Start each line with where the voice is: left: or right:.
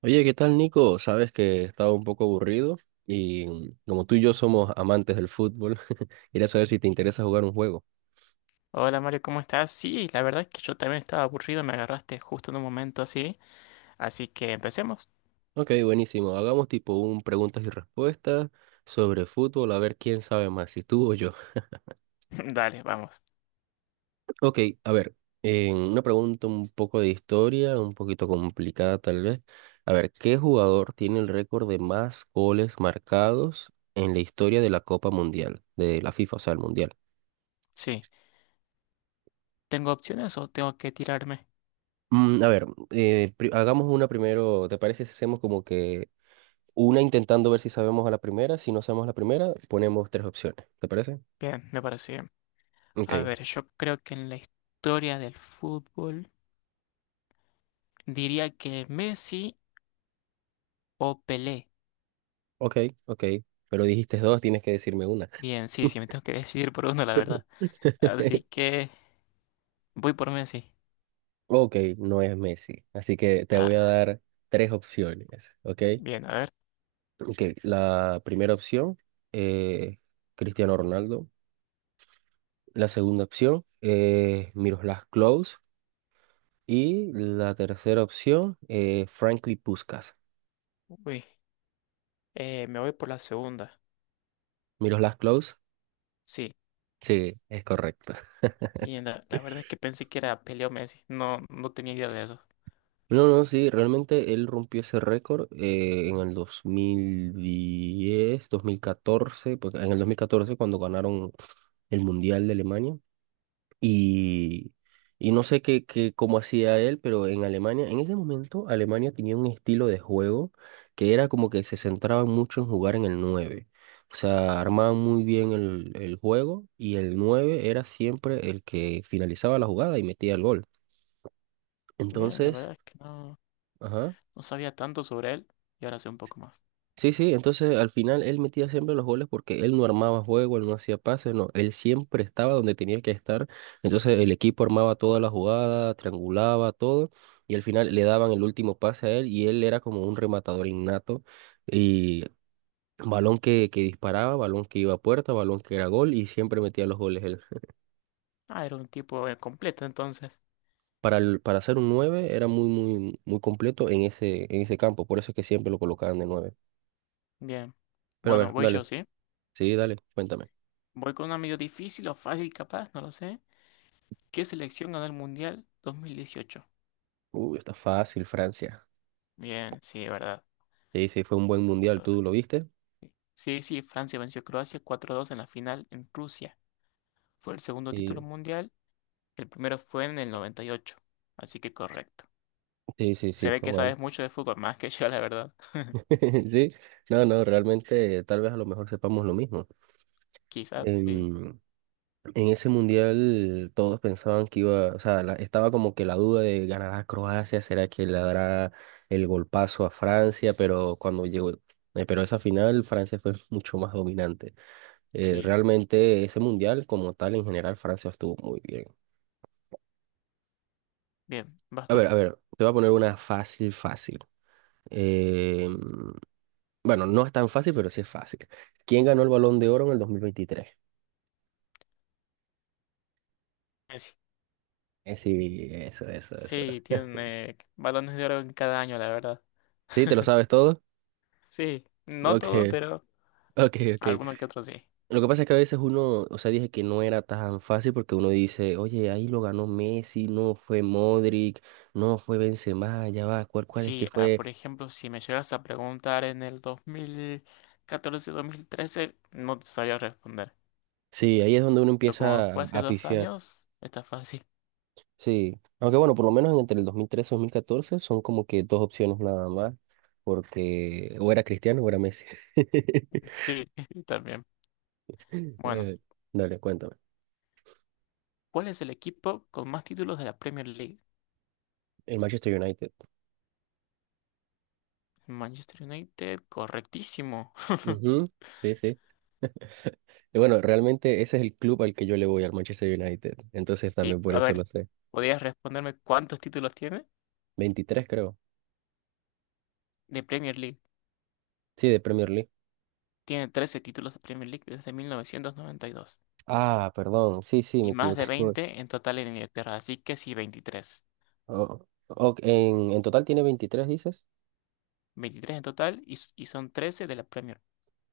right: Oye, ¿qué tal, Nico? Sabes que estaba un poco aburrido y como tú y yo somos amantes del fútbol, quería saber si te interesa jugar un juego.
left: Hola Mario, ¿cómo estás? Sí, la verdad es que yo también estaba aburrido, me agarraste justo en un momento así, así que empecemos.
right: Ok, buenísimo. Hagamos tipo un preguntas y respuestas sobre fútbol, a ver quién sabe más, si tú o yo.
left: Dale, vamos.
right: Ok, a ver, una pregunta un poco de historia, un poquito complicada tal vez. A ver, ¿qué jugador tiene el récord de más goles marcados en la historia de la Copa Mundial, de la FIFA, o sea, el Mundial?
left: Sí, ¿tengo opciones o tengo que tirarme?
right: A ver, hagamos una primero. ¿Te parece si hacemos como que una intentando ver si sabemos a la primera? Si no sabemos la primera, ponemos tres opciones. ¿Te parece?
left: Bien, me parece bien. A
right: Ok,
left: ver, yo creo que en la historia del fútbol diría que Messi o Pelé.
right: ok, ok. Pero dijiste dos, tienes que decirme una.
left: Bien, sí, sí, me tengo que decidir por uno, la verdad. Así que voy por Messi.
right: Ok, no es Messi. Así que te voy a
left: Ah,
right: dar tres opciones. Ok.
left: bien, a ver.
right: Ok, la primera opción, eh, Cristiano Ronaldo. La segunda opción, Miroslav Klose. Y la tercera opción, Franklin Puskás.
left: Uy, me voy por la segunda.
right: Miroslav Klaus,
left: Sí.
right: sí, es correcto.
left: Bien, la verdad es que pensé que era Pelé o Messi. No, no tenía idea de eso.
right: No, no, sí, realmente él rompió ese récord en el dos mil catorce, porque en el 2014 cuando ganaron el Mundial de Alemania. Y, y no sé cómo hacía él, pero en Alemania, en ese momento, Alemania tenía un estilo de juego que era como que se centraban mucho en jugar en el nueve. O sea, armaban muy bien el juego y el 9 era siempre el que finalizaba la jugada y metía el gol.
left: Bien, la
right: Entonces,
left: verdad es que no,
right: ajá.
left: no sabía tanto sobre él y ahora sé un poco más.
right: Sí, sí, entonces al final él metía siempre los goles porque él no armaba juego, él no hacía pases, no, él siempre estaba donde tenía que estar. Entonces el equipo armaba toda la jugada, triangulaba todo y al final le daban el último pase a él y él era como un rematador innato y balón que disparaba, balón que iba a puerta, balón que era gol y siempre metía los goles él.
left: Ah, era un tipo completo entonces.
right: Para ser un 9 era muy muy muy completo en ese campo, por eso es que siempre lo colocaban de nueve.
left: Bien.
right: Pero a
left: Bueno,
right: ver,
left: voy
right: dale.
left: yo, ¿sí?
right: Sí, dale, cuéntame.
left: Voy con una medio difícil o fácil capaz, no lo sé. ¿Qué selección ganó el Mundial 2018?
right: Uy, está fácil, Francia.
left: Bien, sí, verdad.
right: Sí, sí, fue un buen mundial, ¿tú lo
left: Correcto.
right: viste?
left: Sí, sí, Francia venció a Croacia 4-2 en la final en Rusia. Fue el segundo
right: Sí,
left: título mundial, el primero fue en el 98. Así que correcto.
right: sí, sí,
left: Se
right: sí,
left: ve
right: fue
left: que
right: bueno.
left: sabes mucho de fútbol, más que yo, la verdad.
right: Sí, no, no, realmente tal vez a lo mejor sepamos lo mismo.
left: Quizás, sí.
right: En, en ese mundial todos pensaban que iba, o sea, estaba como que la duda de ganará Croacia, será que le dará el golpazo a Francia, pero cuando llegó, pero esa final Francia fue mucho más dominante.
left: Sí.
right: Realmente ese mundial como tal en general Francia estuvo muy bien.
left: Bien, vas tú.
right: A ver, te voy a poner una fácil, fácil. Eh, bueno, no es tan fácil, pero sí es fácil. ¿Quién ganó el Balón de Oro en el 2023? Sí, eso, eso, eso.
left: Sí, tiene balones de oro en cada año, la verdad.
right: ¿Sí? ¿Te lo sabes todo?
left: Sí, no
right: Ok,
left: todo, pero
right: ok, ok.
left: alguno que otro sí.
right: Lo que pasa es que a veces uno, o sea, dije que no era tan fácil porque uno dice, oye, ahí lo ganó Messi, no fue Modric, no fue Benzema, ya va, ¿cuál es que
left: Sí, ah, por
right: fue?
left: ejemplo, si me llegas a preguntar en el 2014-2013, no te sabía responder.
right: Sí, ahí es donde uno
left: Pero como
right: empieza a,
left: fue hace
right: a
left: dos
right: pifiar.
left: años, está fácil.
right: Sí, aunque bueno, por lo menos entre el 2013 y 2014 son como que dos opciones nada más, porque o era Cristiano o era Messi.
left: Sí, también. Bueno,
right: Eh, Dale, cuéntame.
left: ¿cuál es el equipo con más títulos de la Premier League?
right: El Manchester United.
left: Manchester United, correctísimo.
right: Ujú, sí, sí. Y bueno, realmente ese es el club al que yo le voy, al Manchester United. Entonces
left: Sí,
right: también por
left: a
right: eso
left: ver,
right: lo sé.
left: ¿podrías responderme cuántos títulos tiene
right: Veintitrés creo.
left: de Premier League?
right: Sí, de Premier League.
left: Tiene 13 títulos de Premier League desde 1992 y dos
right: Ah, perdón. Sí, sí,
left: y
right: me
left: más de
right: equivoqué.
left: 20 en total en Inglaterra, así que sí, 23,
right: Oh, ok, en total tiene 23 dices.
left: 23 en total y son 13 de la Premier.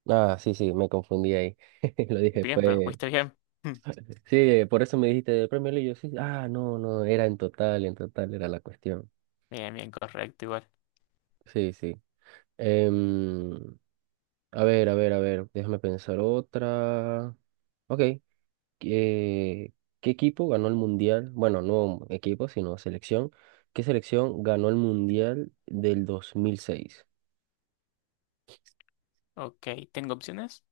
right: Ah, sí, sí, me confundí ahí. Lo dije,
left: Bien, pero
right: fue...
left: fuiste bien.
right: Sí, por eso me dijiste de Premier League. Yo sí, ah, no, no, era en total era la cuestión.
left: Bien, bien, correcto, igual.
right: Sí, sí. Em, a ver, a ver, a ver, déjame pensar otra. Ok, ¿qué, qué equipo ganó el Mundial? Bueno, no equipo, sino selección. ¿Qué selección ganó el Mundial del 2006?
left: Ok, ¿tengo opciones?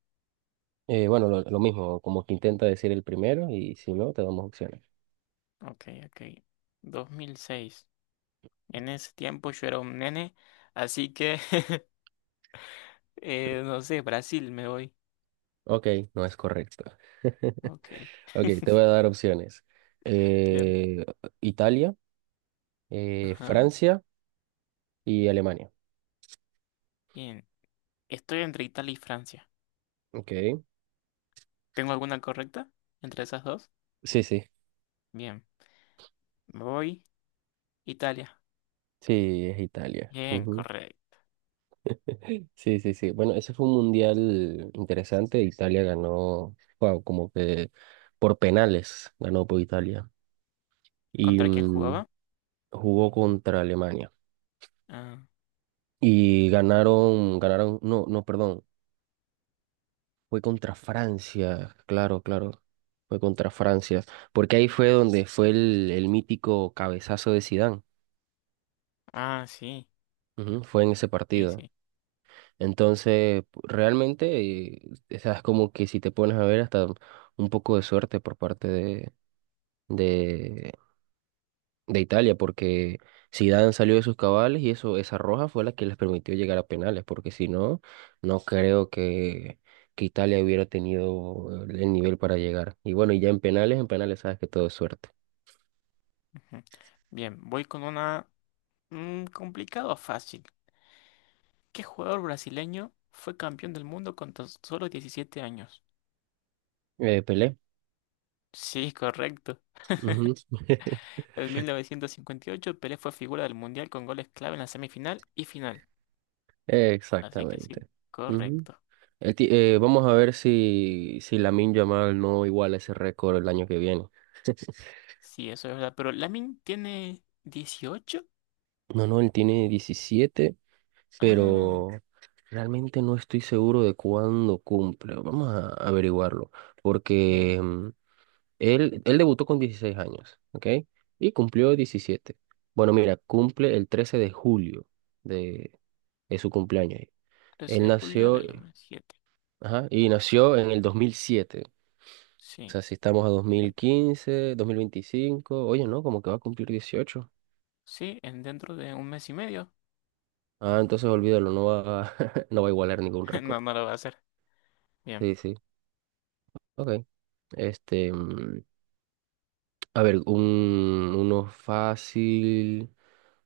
right: Bueno, lo mismo, como que intenta decir el primero y si no, te damos opciones.
left: Ok, ok. 2006. En ese tiempo yo era un nene, así que, no sé, Brasil me voy.
right: Ok, no es correcto.
left: Ok,
right: Ok, te voy a dar opciones.
left: bien.
right: Eh, Italia,
left: Ajá,
right: Francia y Alemania.
left: bien. Estoy entre Italia y Francia.
right: Ok.
left: ¿Tengo alguna correcta entre esas dos?
right: Sí, sí,
left: Bien, me voy. Italia.
right: sí, es Italia.
left: Bien,
right: Ujú.
left: correcto.
right: Sí, sí, sí. Bueno, ese fue un mundial interesante. Italia ganó, wow, como que por penales ganó por Italia. Y
left: ¿Contra quién jugaba?
right: jugó contra Alemania.
left: Ah,
right: Y ganaron, ganaron, no, no, perdón. Fue contra Francia, claro, claro. Fue contra Francia. Porque ahí fue donde fue el mítico cabezazo de Zidane.
left: ah, sí.
right: Ujú, fue en ese
left: Sí,
right: partido.
left: sí.
right: Entonces, realmente, eh, o sea, es como que si te pones a ver, hasta un poco de suerte por parte de, de Italia, porque Zidane salió de sus cabales y eso, esa roja fue la que les permitió llegar a penales, porque si no, no creo que Italia hubiera tenido el nivel para llegar. Y bueno, y ya en penales sabes que todo es suerte.
left: Ujú. Bien, voy con una complicado o fácil. ¿Qué jugador brasileño fue campeón del mundo con tan solo 17 años?
right: Pelé.
left: Sí, correcto.
right: Ujú.
left: En 1958 Pelé fue figura del Mundial con goles clave en la semifinal y final. Así que sí,
right: Exactamente. Ujú.
left: correcto.
right: Vamos a ver si, si Lamine Yamal no iguala ese récord el año que viene.
left: Sí, eso es verdad. Pero Lamin tiene 18.
right: No, no, él tiene 17
left: Ah,
right: pero realmente no estoy seguro de cuándo cumple. Vamos a averiguarlo.
left: bien.
right: Porque él debutó con 16 años, ¿ok? Y cumplió diecisiete. Bueno, mira, cumple el 13 de julio de, de su cumpleaños.
left: 13
right: Él
left: de julio
right: nació,
left: del dos mil siete.
right: ajá, y nació en el dos mil siete. O
left: Sí.
right: sea, si estamos a dos mil
left: Ok.
right: quince dos mil veinticinco, oye, no, como que va a cumplir dieciocho.
left: Sí, en dentro de un mes y medio.
right: Ah, entonces olvídalo, no va, no va a igualar ningún
left: No,
right: récord.
left: no lo va a hacer. Bien.
right: Sí, sí, ok. Este, mm, a ver, uno fácil,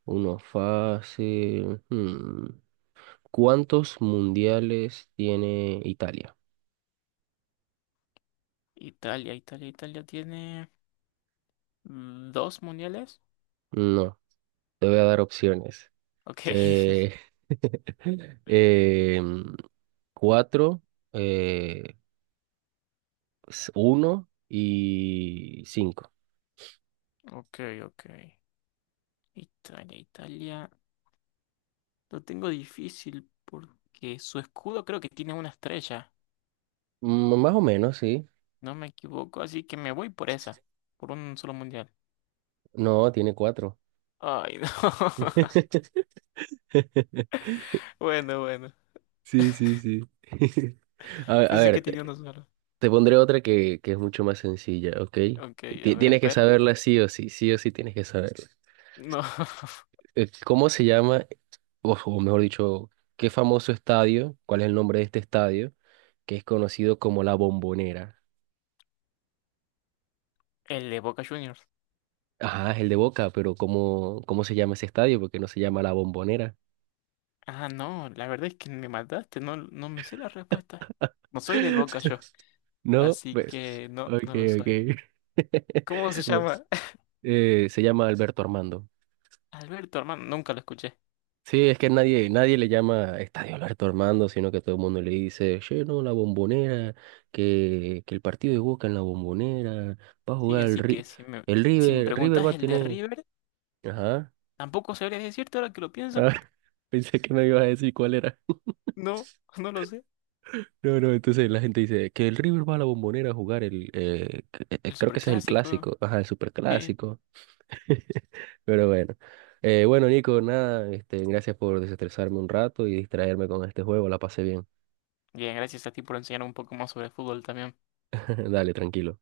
right: uno fácil. Hmm. ¿Cuántos mundiales tiene Italia?
left: Italia, Italia, Italia tiene dos mundiales.
right: No, te voy a dar opciones.
left: Ok.
right: Eh, em, cuatro, eh, uno y cinco.
left: Ok, ok. Italia, Italia. Lo tengo difícil porque su escudo creo que tiene una estrella.
right: Mm, más o menos, sí.
left: No me equivoco, así que me voy por esa. Por un solo mundial.
right: No, tiene cuatro.
left: Ay, no. Bueno, bueno.
right: Sí, sí, sí. A, a
left: Pensé que
right: ver, te-
left: tenía uno solo.
right: Te pondré otra que es mucho más sencilla, ¿ok?
left: Ok, a ver,
right: Tienes que
left: espero.
right: saberla sí o sí tienes que saberla.
left: No.
right: ¿Cómo se llama, o mejor dicho, qué famoso estadio, cuál es el nombre de este estadio, que es conocido como La Bombonera?
left: El de Boca Juniors.
right: Ajá, es el de Boca, pero ¿cómo se llama ese estadio? Porque no se llama La Bombonera.
left: Ah, no, la verdad es que me mataste, no, no me sé la respuesta. No soy del Boca yo,
right: No,
left: así
right: pues,
left: que no,
right: ok,
left: no lo soy.
right: ok.
left: ¿Cómo se
right: Pues,
left: llama?
right: se llama Alberto Armando.
left: Alberto, hermano, nunca lo escuché.
right: Sí, es que nadie, nadie le llama Estadio Alberto Armando, sino que todo el mundo le dice, che, no, la Bombonera, que el partido de Boca en la Bombonera, va a
left: Sí,
right: jugar el,
left: así que si me,
right: El
left: si me
right: River, River va
left: preguntas
right: a
left: el de
right: tener...
left: River,
right: Ajá,
left: tampoco sabría decirte ahora que lo pienso.
right: ah, pensé que me ibas a decir cuál era.
left: No, no lo sé.
right: No, no, entonces la gente dice que el River va a la Bombonera a jugar el...
left: El
right: creo que ese es el
left: superclásico,
right: clásico, ajá, el
left: sí.
right: superclásico. Pero bueno. Bueno, Nico, nada, este, gracias por desestresarme un rato y distraerme con este juego, la pasé bien.
left: Bien, gracias a ti por enseñarme un poco más sobre fútbol también.
right: Dale, tranquilo.